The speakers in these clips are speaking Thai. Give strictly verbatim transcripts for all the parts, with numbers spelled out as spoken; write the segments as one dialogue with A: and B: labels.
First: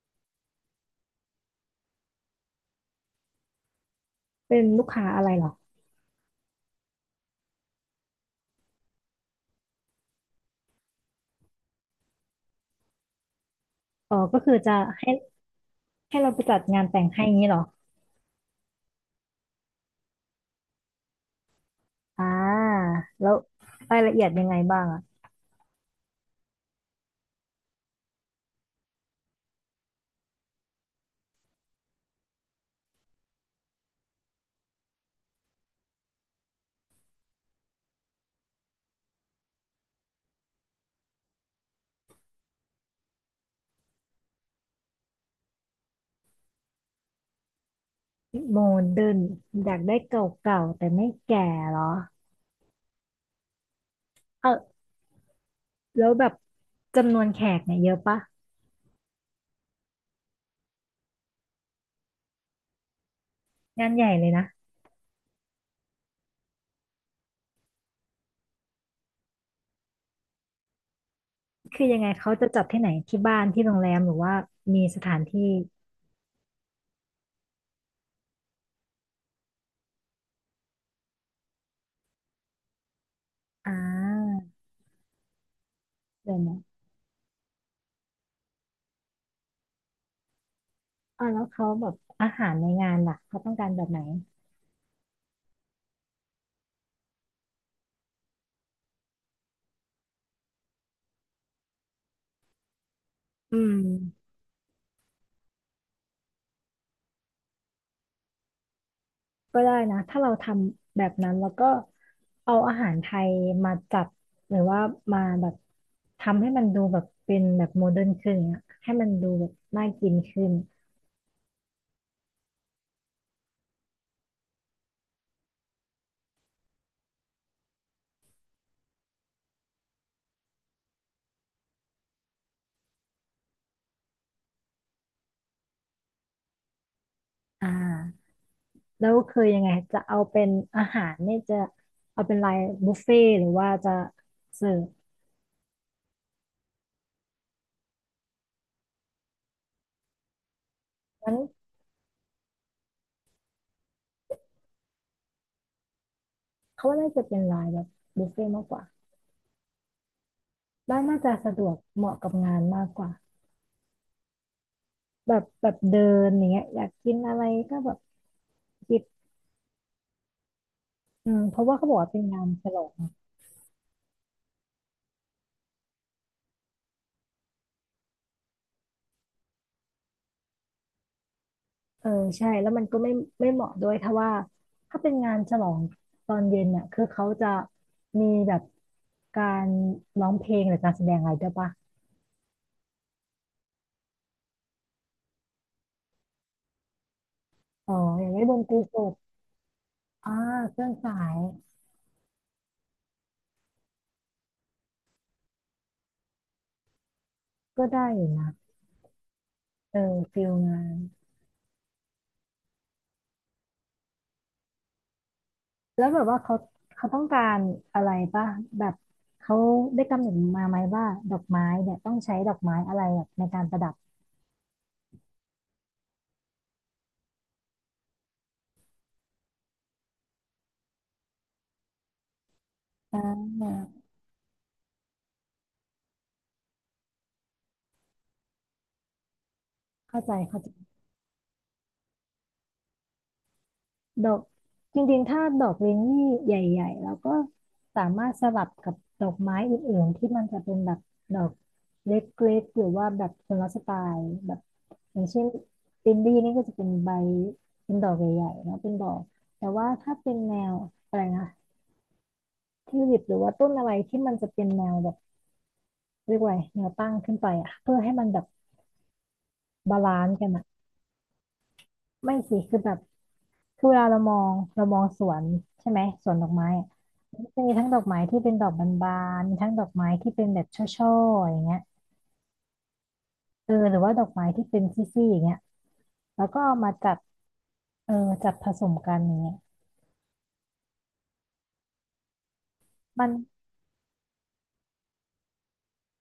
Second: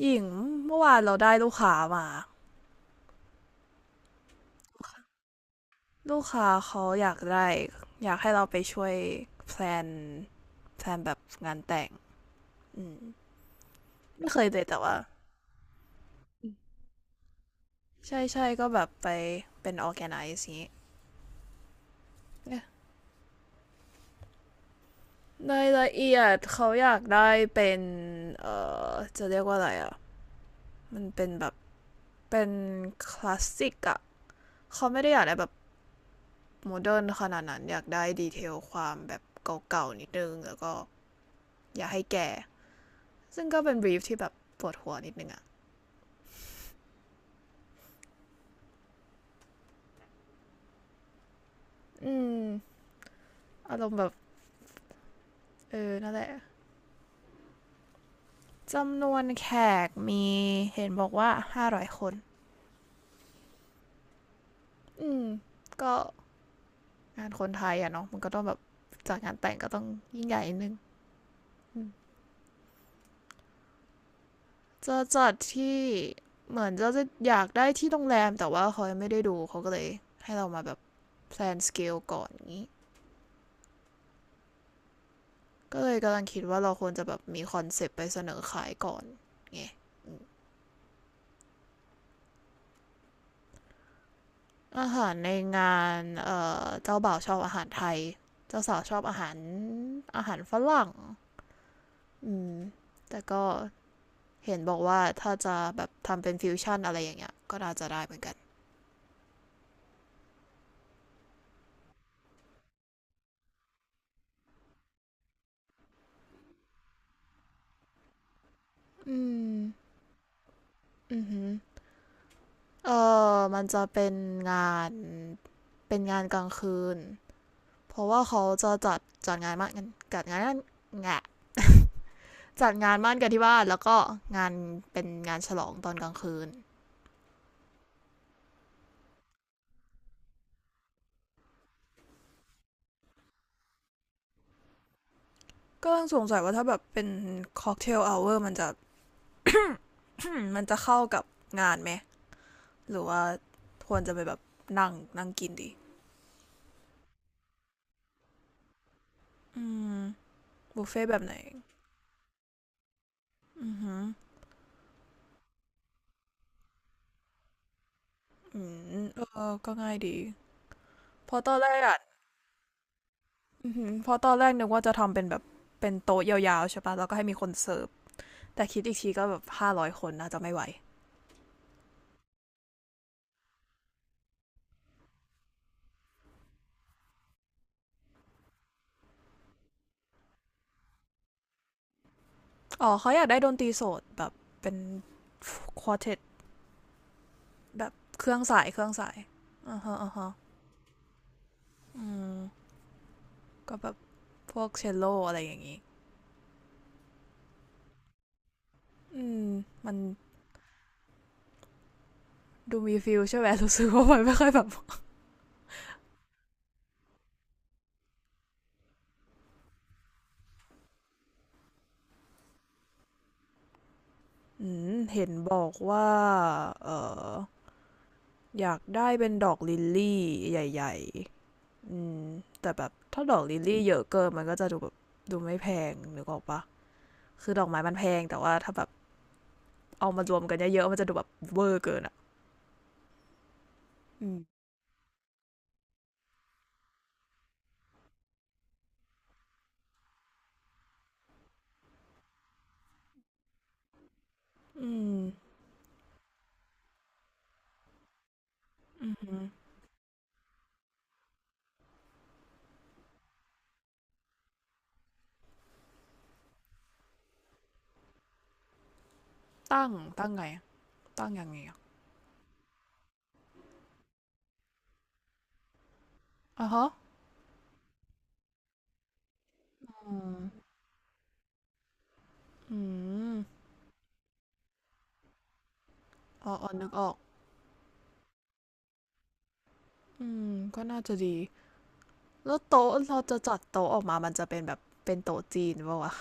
A: หญิงเมื่อวานเราได้ลูกค้ามา
B: เป็นลูกค้าอะไรเหรอ
A: ลูกค้าเขาอยากได้อยากให้เราไปช่วยแพลนแพลนแบบงานแต่งอืม
B: อ๋อ
A: ไม่เค
B: ก็
A: ย
B: คือ
A: เลย
B: จะ
A: แต่ว่า
B: ให้ให้เราไปจัดงานแต่งให้อย่างนี้เหรอ
A: ใช่ใช่ก็แบบไปเป็น ออร์แกไนซ์ อางงี้
B: อ่า
A: นี่
B: แล้วรายละเอียดยังไงบ้างอะ
A: รายละเอียดเขาอยากได้เป็นเออจะเรียกว่าอะไรอ่ะมันเป็นแบบเป็นคลาสสิกอ่ะเขาไม่ได้อยากได้แบบโมเดิร์นขนาดนั้นอยากได้ดีเทลความแบบเก่าๆนิดนึงแล้วก็อยากให้แก่ ซึ่งก็เป็นบรีฟที่แบบปวดหัวนิดนึงอะ
B: โมเดิร์นอยากได้เก่าๆแต่ไม่แก่เหรอ
A: อืมอารมณ์แบบ
B: เออ
A: เออ
B: แล้
A: นั่น
B: ว
A: แห
B: แบ
A: ละ
B: บจำนวนแขกเนี่ยเยอะปะ
A: จำนวนแขกมีเห็นบอกว่า ห้าร้อย คน
B: งานใหญ่เลยนะ
A: อืม ก็งานคนไทยอะเนาะมันก็ต้องแบบจักงานแต่งก็ต้องยิ่งใหญ่นิดนึง
B: คือยังไงเขาจะจัดที่ไหนที่บ้านที่โรงแรมหรือว่ามี
A: จะ
B: สถาน
A: จัด
B: ที่
A: ที่เหมือนจะจะอยากได้ที่โรงแรมแต่ว่าเขาไม่ได้ดูเขาก็เลยให้เรามาแบบแพลนสเกลก่อนอย่างนี้
B: อ่า
A: ก็เลยกำลัง
B: เดี๋ยว
A: คิด
B: นะ
A: ว่าเราควรจะแบบมีคอนเซปต์ไปเสนอขายก่อนไง
B: อ่าแล้วเขาแบบอาหารในงานล่ะเขาต้องการแบบไหน
A: อาหารในงานเอ่อเจ้าบ่าวชอบอาหารไทยเจ้าสาวชอบอาหารอาหารฝรั่งอืมแต่ก็
B: อืม
A: เห็นบอกว่าถ้าจะแบบทำเป็นฟิวชั่นอะไรอย่างเงี้ยก็น่าจะได้เหมือนกัน
B: ก็ได้นะถ้าเราทำแบบนั้นแล้วก็เอาอาหารไทยมาจัดหรือว่ามาแบบทำให้มันดูแบบเป็นแบบโมเดิร์นขึ้นอะให้มัน
A: อื
B: ดูแบบ
A: ม
B: น่ากินขึ้น
A: อือหือเออมันจะเป็นงานเป็นงานกลางคืนเพราะว่าเขาจะจัดจัดงานมากงานจัดงานนั่นแงะจัดงานมั่นกันที่บ้านแล้วก็งานเป็นงานฉลองตอนกลางคืน
B: อ่าแล้วคือยังไงจะเอาเป็นอาหารเนี่ยจะเอาเป็นลายบุฟเฟ่ต์หรือว่าจะเสิร์ฟ
A: กกำลังสงสัยว่าถ้าแบบเป็นค็อกเทลเอ o เวอร์มันจะ มันจะเข้ากับ
B: งั้น
A: งานไหมหรือว่าควรจะไปแบบนั่งนั่งกินดี
B: เขาว่าน่าจะเป็นลายแบบบุฟเฟ่ต์มากกว่า
A: อืมบุฟ
B: บ้า
A: เฟ่
B: น
A: ต์แบ
B: น่า
A: บไห
B: จะ
A: น
B: สะดวกเหมาะกับงานมากกว่า
A: อือหือ
B: แบบแบบเดินอย่างเงี้ยอยากกินอะไรก็แบบ
A: อื
B: หยิบ
A: มเออก็ง่ายดี
B: อื
A: เพอ
B: ม
A: ตอ
B: เพ
A: น
B: ราะ
A: แร
B: ว่า
A: ก
B: เขาบ
A: อ่ะ
B: อกว่าเป็นงานฉลอง
A: อือหือเพอตอนแรกนึกว่าจะทำเป็นแบบเป็นโต๊ะยาวๆใช่ปะแล้วก็ให้มีคนเสิร์ฟแต่คิดอีกทีก็แบบห้าร้อยคนน่าจะไม่ไหว
B: เออใช่แล้วมันก็ไม่ไม่เหมาะด้วยถ้าว่าถ้าเป็นงานฉลองตอนเย็นเนี่ยคือเขาจะมีแบบการร้องเพลงหรือการแสดงอะไรด้วยปะ
A: อ๋อเขาอยากได้ดนตรีสดแบบเป็นควอเทตแบ
B: อ๋
A: บ
B: ออ
A: เค
B: ย่าง
A: รื่อง
B: ได้ด
A: สา
B: น
A: ย
B: ต
A: เค
B: รี
A: รื่อง
B: ส
A: สา
B: ด
A: ยอ่าฮะอ่าฮะ
B: อ่าเครื่องสาย
A: อืมก็แบบพวกเชลโลอะไรอย่างงี้
B: ก็ได้อยู่นะ
A: อืมมั
B: เอ
A: น
B: อฟิลงาน
A: ดูมีฟิลใช่ไหมรู้สึกว่ามันไม่ค่อยแบบ
B: แล้วแบบว่าเขาเขาต้องการอะไรปะแบบเขาได้กำหนดมาไหมว่าดอกไม้เนี่ยต้องใช้ดอกไม้อะไรแบบในการประดับ
A: อืมเห็นบอกว่าเอออยากได้เป็นดอกลิลลี่ใหญ่ๆอืมแต่แบบ
B: อ่
A: ถ้าดอกลิล
B: า
A: ลี่เยอะเกินมันก็จะดูแบบดูไม่แพงนึกออกปะคือดอกไม้มันแพงแต่ว่าถ้าแบบเอา
B: เข้า
A: มา
B: ใจ
A: รวมกัน
B: เข้าใจ
A: เยอะๆมันจะดูแบบเวอร์เกินอะ
B: ด
A: อื
B: อก
A: ม
B: จริงๆถ้าดอกเรนนี่ใหญ่ๆเราก็สามารถสลับกับดอกไม้อื่นๆที่มันจะเป็นแบบดอกเล็กๆหรือว่าแบบคนละสไตล์แบบ
A: อื
B: อ
A: ม
B: ย่างเช่นลินดี้นี่ก็จะเป็นใบเป็นดอกใหญ่ๆแล้เป็นด
A: อื
B: อก
A: ม
B: แต่ว่าถ้าเป็นแนวอะไรนะทิวลิปหรือว่าต้นอะไรที่มันจะเป็นแนวแบบเรียกว่าไงแนวตั้งขึ้นไปอะเพื่อให้มันแบบ
A: ตั้ง
B: บาลา
A: ตั้
B: น
A: ง
B: ซ์
A: ไง
B: กันอะ
A: ตั้งยังไงอะ
B: ไม่สิคือแบบ คือเวลาเรามองเรามองสวนใช่ไหมสวนดอก
A: อ๋อ
B: ไม้
A: ฮะ
B: อะมันจะมีทั้งดอกไม้ที่เป็นดอกบานๆมีทั้งดอกไม้ที่เป็นแบบช่อๆอย่างเงี้ย
A: อืม
B: เออหรือว่าดอกไม้ที่เป็นซี่ๆอย่างเงี้ยแล้ว
A: อ๋อ
B: ก็
A: อ๋อ
B: เอา
A: นึก
B: มา
A: ออ
B: จั
A: ก
B: ดเออจัดผสมกันอย่างเงี้ย
A: อืมก็น่าจะดีแล้วโต๊ะเรา
B: มัน
A: จะจัดโต๊ะออกมามันจะเป็นแบบเป็นโต๊ะจีนปะวะ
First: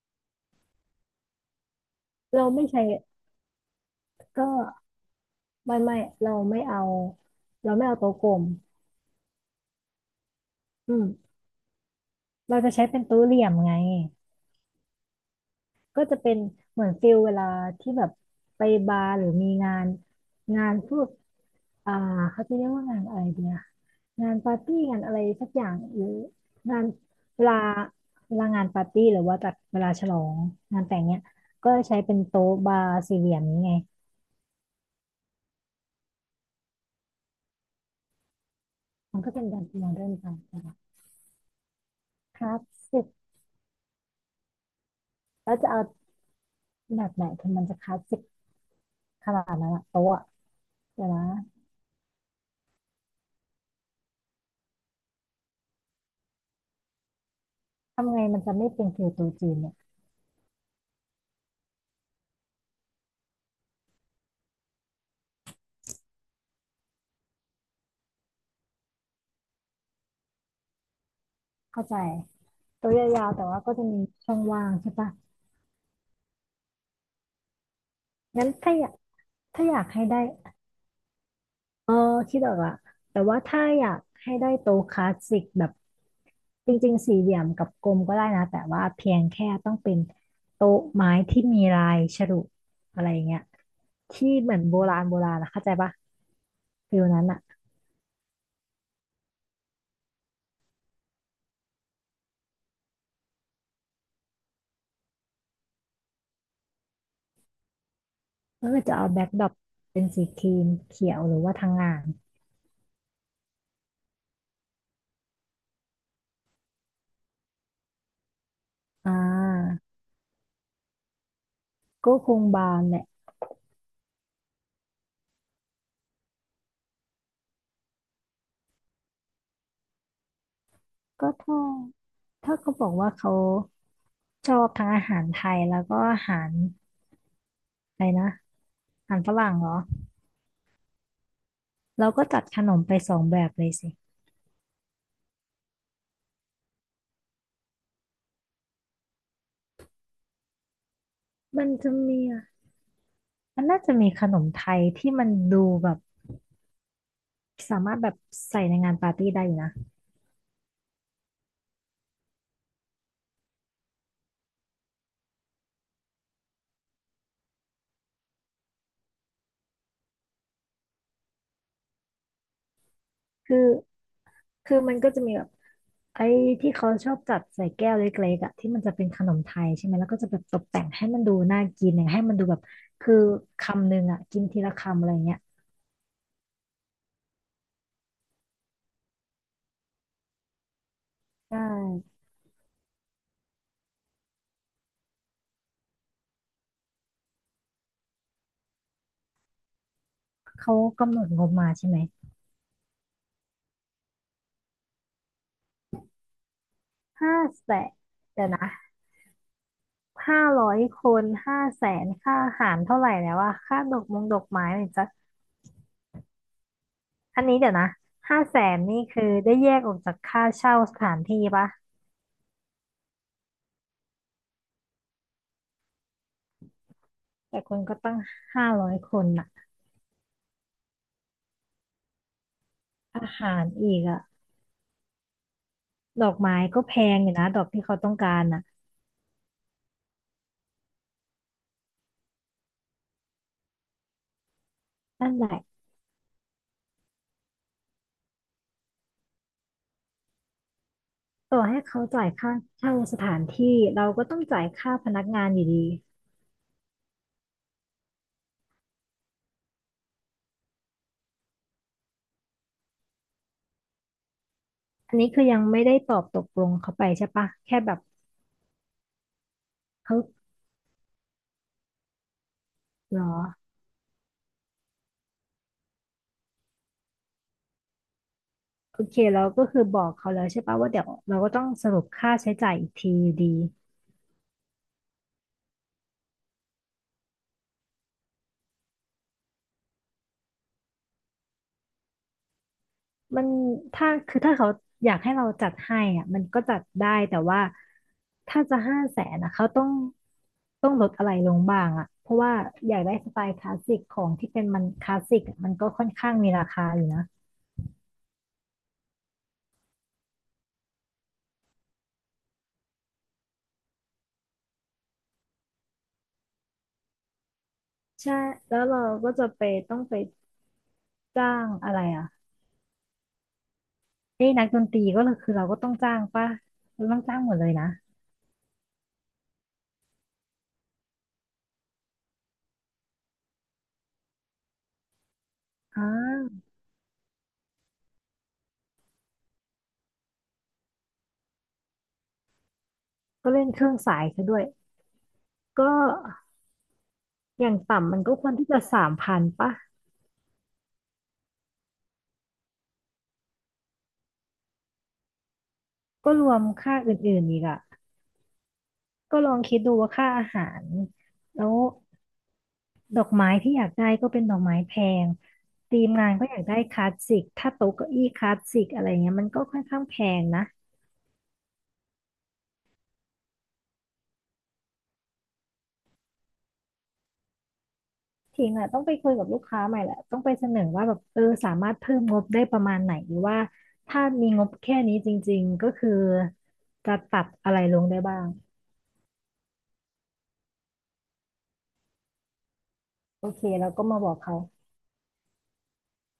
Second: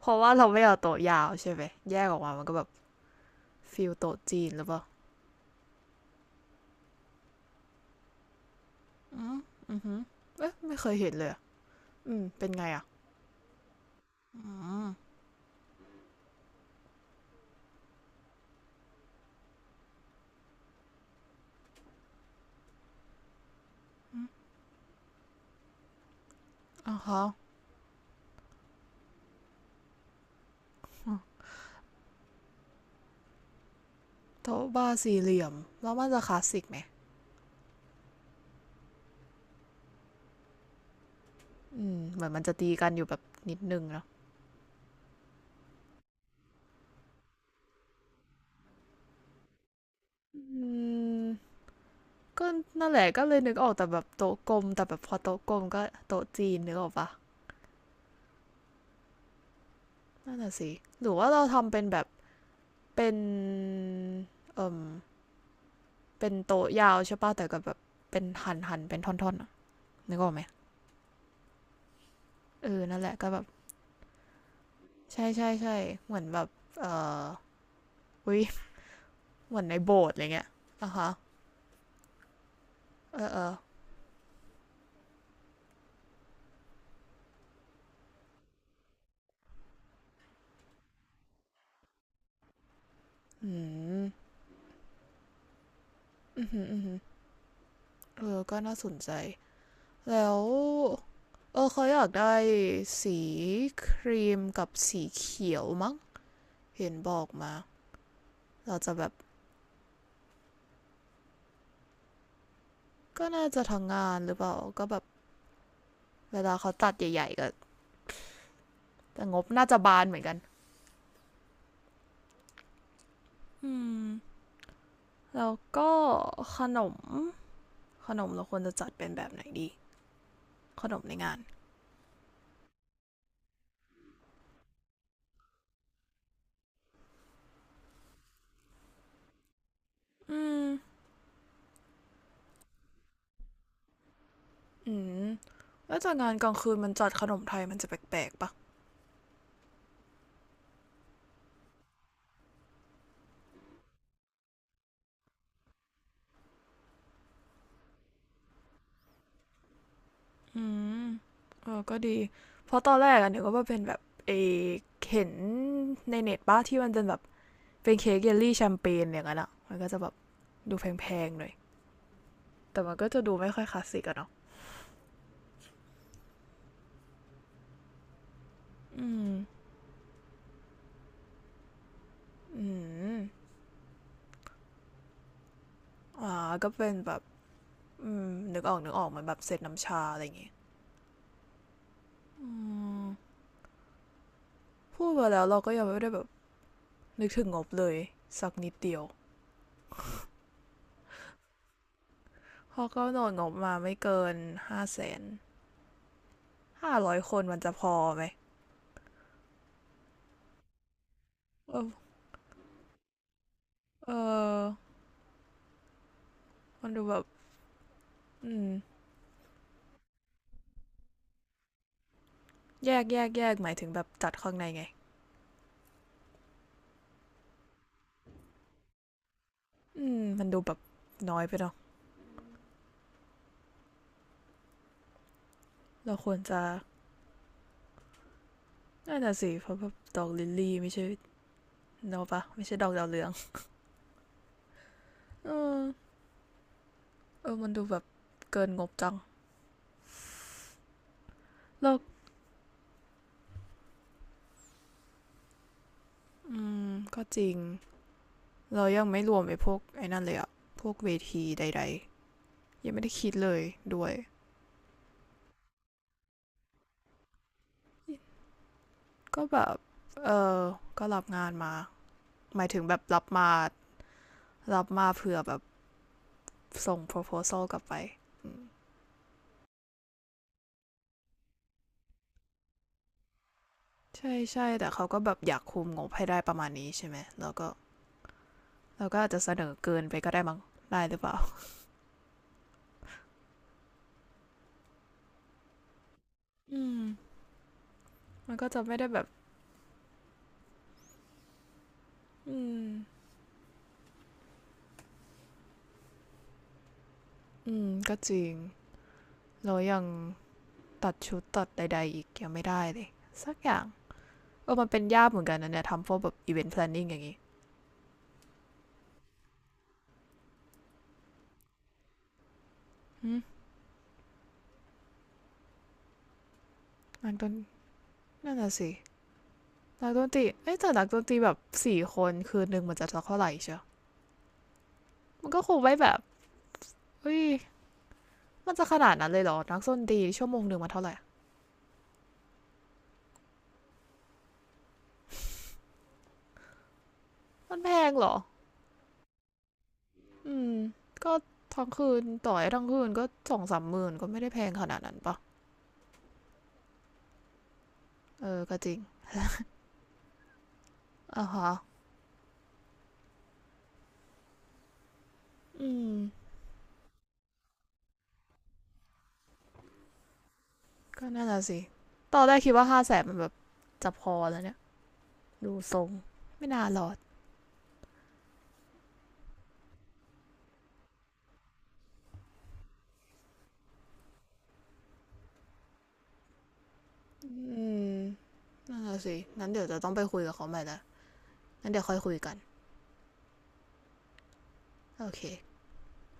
A: เพราะว่าเราไม่เอาโต๊ะยาวใช่ไหมแยกออกมามั
B: เรา
A: นก็แบ
B: ไม่
A: บ
B: ใช้
A: ฟิลโต๊ะจี
B: ก็
A: นหรือเปล่า
B: ไม่ไม่เราไม่เอาเราไม่เอาโต๊ะกลม
A: อือฮึเอ๊ะไม่เค
B: อื
A: ย
B: ม
A: เห็นเลยอืมเป็น
B: เรา
A: ไง
B: จะใช้
A: อ่ะ
B: เป็นโต๊ะเหลี่ยมไง
A: อืม
B: ก็จะเป็นเหมือนฟิลเวลาที่แบบไปบาร์หรือมีงานงานพวกอ่าเขาจะเรียกว่างานอะไรดีอะ งานปาร์ตี้งานอะไรสักอย่างหรืองาน
A: อ่ะฮ
B: เวลาเวลางานปาร์ตี้หรือว่าจัดเวลาฉลองงานแต่งเนี้ยก็ใช้เป็นโต๊ะบาร์สี่เหลี่ยมนี้ไง
A: โต๊ะบาร์สี่เหลี่ยมแล้วมันจะคลาสสิกไหม
B: มันก็เป็นการโมเดิร์นไปนะคะ
A: อืมเหมือน
B: ค
A: มันจะ
B: ลาส
A: ตีกันอ
B: สิ
A: ยู่
B: ก
A: แบบนิดนึงเนาะ
B: แล้วจะเอาแบบไหนถึงมันจะคลาสสิกขนาดนั้นอะโต๊ะอะ
A: อื
B: เดี๋ยวนะ
A: มก็นั่นแหละก็เลยนึกออกแต่แบบโต๊ะกลมแต่แบบพอโต๊ะกลมก็โต๊ะจีนนึกออกปะ
B: ทำไงมันจะไม่เป็นคือโต๊ะจีนเนี่ย
A: นั่นน่ะสิหรือว่าเราทำเป็นแบบเป็นเป็นโต๊ะยาวใช่ปะแต่ก็แบบเป็นหันหันเป็นท่อนๆอนึกออกไหม
B: เข้าใจ
A: เออ
B: โต๊ะ
A: นั่น
B: ย
A: แหละ
B: า
A: ก็
B: วๆ
A: แบ
B: แต่
A: บ
B: ว่าก็จะมีช่องว่างใช่ปะ
A: ใช่ใช่ใช่เหมือนแบบเอออุ้ย
B: งั้นถ้าอยาก
A: เหมื
B: ถ้า
A: อน
B: อ
A: ใน
B: ยาก
A: โบ
B: ให้
A: สถ์อะ
B: ได้
A: ไรเงี้ยอะคะ
B: เออคิดออกละ
A: เอ
B: แต่
A: อ
B: ว่า
A: เออ
B: ถ้าอยากให้ได้โต๊ะคลาสสิกแบบจริงๆสี่เหลี่ยมกับกลมก็ได้นะแต่ว่าเพียงแค่ต้องเป็นโต๊ะไม้ที่มีลายฉลุอะไรเงี้ย
A: อืม
B: ที่เหมือนโบราณโบราณนะเข้าใจปะ
A: อืมอืมอื
B: ฟิลนั้นอ่ะ
A: เออก็น่าสนใจ แล้ว เออเขาอยากได้สีครีมกับสีเขียวมั้ง เห็นบอกมา
B: ก็
A: เรา
B: อ
A: จะ
B: จะ
A: แบ
B: เอา
A: บ
B: แบ็คดรอปเป็นสีครีมเขียวหรือว่าทางงาน
A: ก็น่าจะทางงานหรือเปล่าก็แบบเวลาเขาตัดใหญ่ๆก็
B: อ่
A: แต่งบน่าจะ
B: า
A: บานเหมือนกัน
B: ก็คงบานแหละ
A: อืมแล้วก็ขนม ขนมเราควรจะจัดเป็นแบบไหนดี ขนมใน
B: ก็
A: งาน
B: ถ้าถ้าเขาบอกว่าเขาชอบทั้งอาหารไทยแล้วก็อาหารอะไรนะอาหารฝรั่งเหรอ
A: อืม
B: เราก็จัดขนมไปสองแบบเลยสิ
A: อืมแล้วจากงานกลางคืนมันจัดขนมไทยมันจะแปลกๆปะ
B: มันจะมีอะมันน่าจะมีขนมไทยที่มันดูแบบสามารถแบบใส่ในงานปาร์ตี้ได้อยู่นะ
A: อืมเออก็ดีเพราะตอนแรกอะนึกว่าเป็นแบบเออเห็นในเน็ตป้าที่มันเป็นแบบเป็นเค้กเยลลี่แชมเปญอย่างนั้นอะมันก็จะแบบดูแพงๆหน่อยแต่มันก็จะดูไม่
B: คือ
A: ค่อยคลาสสิกอะเนาะ
B: คือมันก็จะมีแบบไอ้ที่เขาชอบจัดใส่แก้วเล็กๆอะที่มันจะเป็น
A: อื
B: ขน
A: ม
B: มไทยใช่ไหมแล้วก็จะแบบตกแต่งให้มันดูน่ากินอย่างให้มันดูแบบ
A: อื
B: คือ
A: ม
B: คำหนึ่งอะกินทีละคำอะไรเงี้ย
A: อ่าก็เป็นแบบอืมนึกออกนึกออกเหมือนแบบเซตน้ำชาอะไรอย่างงี้
B: ใช่
A: อืมพูดไปแล้วเราก็ยังไม่ได้แบบนึกถึงงบเลยสักนิดเดียว
B: เขากำหนดงบมาใช่ไหม
A: เขาะก็โดนงบมาไม่เกินห้าแสนห้าร้อยค
B: ห้า
A: นมันจะ
B: แส
A: พ
B: น
A: อไหม
B: เดี๋ยวนะห้าร้อยคนห้าแส
A: เออ
B: นค่าอาหารเท่าไหร่แล้วอะค่าดอก
A: เอ
B: มงดอก
A: อ
B: ไม้เนี่ยจะ
A: มันดูแบบ
B: อันนี้เดี๋ยวนะห้า
A: อื
B: แส
A: ม
B: นนี่คือได้แยกออกจากค่าเช่าสถานที่ปะ
A: แยกแยกแยกหมายถึงแบบจัดข้างในไง
B: แต่คนก็ตั้งห้าร้อยคนน่ะ
A: อืมมันดูแบบน้อยไปเนาะ
B: อาหารอีกอะ
A: เรา
B: ด
A: ค
B: อ
A: ว
B: ก
A: ร
B: ไม้
A: จะ
B: ก็แพงอยู่นะดอกที่เขาต้องการน่ะ
A: น่าจะสิเพราะแบบดอกลิลลี่ไม่ใช่เนาะปะไม่ใช่ดอกดาวเรือง
B: นั่นแห
A: เอ
B: ละ
A: อเออมันดูแบบเกินงบจัง
B: ต่อให้
A: แล้ว
B: เขาจ่ายค่าเช่าสถานที่เราก็ต้องจ่ายค่าพนักงานอยู่ดี
A: อืมก็จริงเรายังไม่รวมไอ้พวกไอ้นั่นเลยอะพวกเวทีใดๆยังไม่ได้คิดเลยด้วย
B: อันนี้คือยังไม่ได้ตอบตกลงเขาไปใช่ปะแค่แบบ
A: ก็แบบ
B: เขา
A: เออ ก็รับงานมา หมายถึงแบบ
B: เหร
A: รับ
B: อ
A: มารับมาเผื่อแบบส่ง โพรโพซัล กลับไป
B: โอเคเราก็คือบอกเขาแล้วใช่ปะว่าเดี๋ยวเราก็ต้องสรุปค่าใช้จ่ายอีกทีอยู่ดี
A: ใช่ใช่แต่เขาก็แบบอยากคุมงบให้ได้ประมาณนี้ใช่ไหมแล้วก็แล้วก็อาจจะเสนอเกินไปก็ได้มั้งได้หรือเปล่า
B: มันถ้าคือถ้าเขาอยากให้เราจัดให้อ่ะมันก็จั
A: อื
B: ด
A: ม
B: ได้แต่ว่า
A: มัน
B: ถ้า
A: ก็
B: จะ
A: จะไม่
B: ห้า
A: ได้แบ
B: แส
A: บ
B: นนะเขาต้องต้องลดอะไรลงบ้างอ่ะเพราะว่า
A: อืม
B: อยากได้สไตล์คลาสสิกของที่เป็นมันคลาสสิกอะมันก็ค่อนข้างมีราคาอยู่นะ
A: อืม ก็จริง เรายังตัดชุดตัดใดๆอีกยังไม่ได้เลยสักอย่างเออมันเป็นยากเหมือนกันนะเนี่ยทำพวกแบบ อีเวนต์ แพลนนิ่ง อย่างงี้
B: ใช่แล้วเราก็จะไปต้องไปจ้างอะไรอ่ะ
A: อืม
B: เอ้ยนักดนตรีก็คือเราก็ต้องจ้างป่ะเราต้อง
A: มัน
B: จ้าง
A: ต้
B: หม
A: น
B: ดเลยนะ
A: นั่นน่ะสิ นักดนตรีเอ้ยแต่นักดนตรีแบบสี่คนคืนหนึ่งมันจะเท่าไหร่เชียวมันก็คงไว้
B: อ่
A: แบบ
B: า
A: เฮ้ยมันจะขนาดนั้นเลยเหรอ นักดนตรีชั่วโมงหนึ่งมันเท่าไหร่
B: ก็เล่นเครื่องสายซะด้วยก็อย่า
A: มั
B: ง
A: นแพง
B: ต่ำมัน
A: เหร
B: ก็
A: อ
B: ควรที่จะสามพันป่ะ
A: อืมก็ทั้งคืนต่อยทั้งคืนก็สองสามหมื่นก็ไม่ได้แพงขนาดนั้นปะ
B: ก็รวมค่าอื่นๆอีกอะ
A: เออ ก็จริง
B: ก็ลองคิดดูว่าค่าอาหาร
A: อ่ะ
B: แล้
A: ฮะ
B: วดอกไม้ที่อยากได้ก็เป็นดอกไม้แพง
A: อื
B: ทีม
A: ม
B: งานก็อยากได้คลาสสิกถ้าโต๊ะเก้าอี้คลาสสิกอะไรเงี้ยมันก็ค่อนข้างแพงนะ
A: ก็น่าจะสิตอนแรกคิดว่าห้าแสนมันแบบจะพอแล้วเนี่ย ดูทรง ไม่น่ารอด
B: ทีมอะต้องไปคุยกับลูกค้าใหม่แหละต้องไปเสนอว่าแบบเออสามารถเพิ่มงบได้ประมาณไหนหรือว่าถ้ามีงบแค่นี้จริงๆก็คือจะปรับ
A: อื
B: อะไรลง
A: ม
B: ได้บ้าง
A: น่าจะสิงั้นเดี๋ยวจะต้องไปคุยกับเขาใหม่ละงั้นเดี๋ยวค่อยคุยกัน
B: โอเคแล้วก็มาบอกเขา
A: โอเค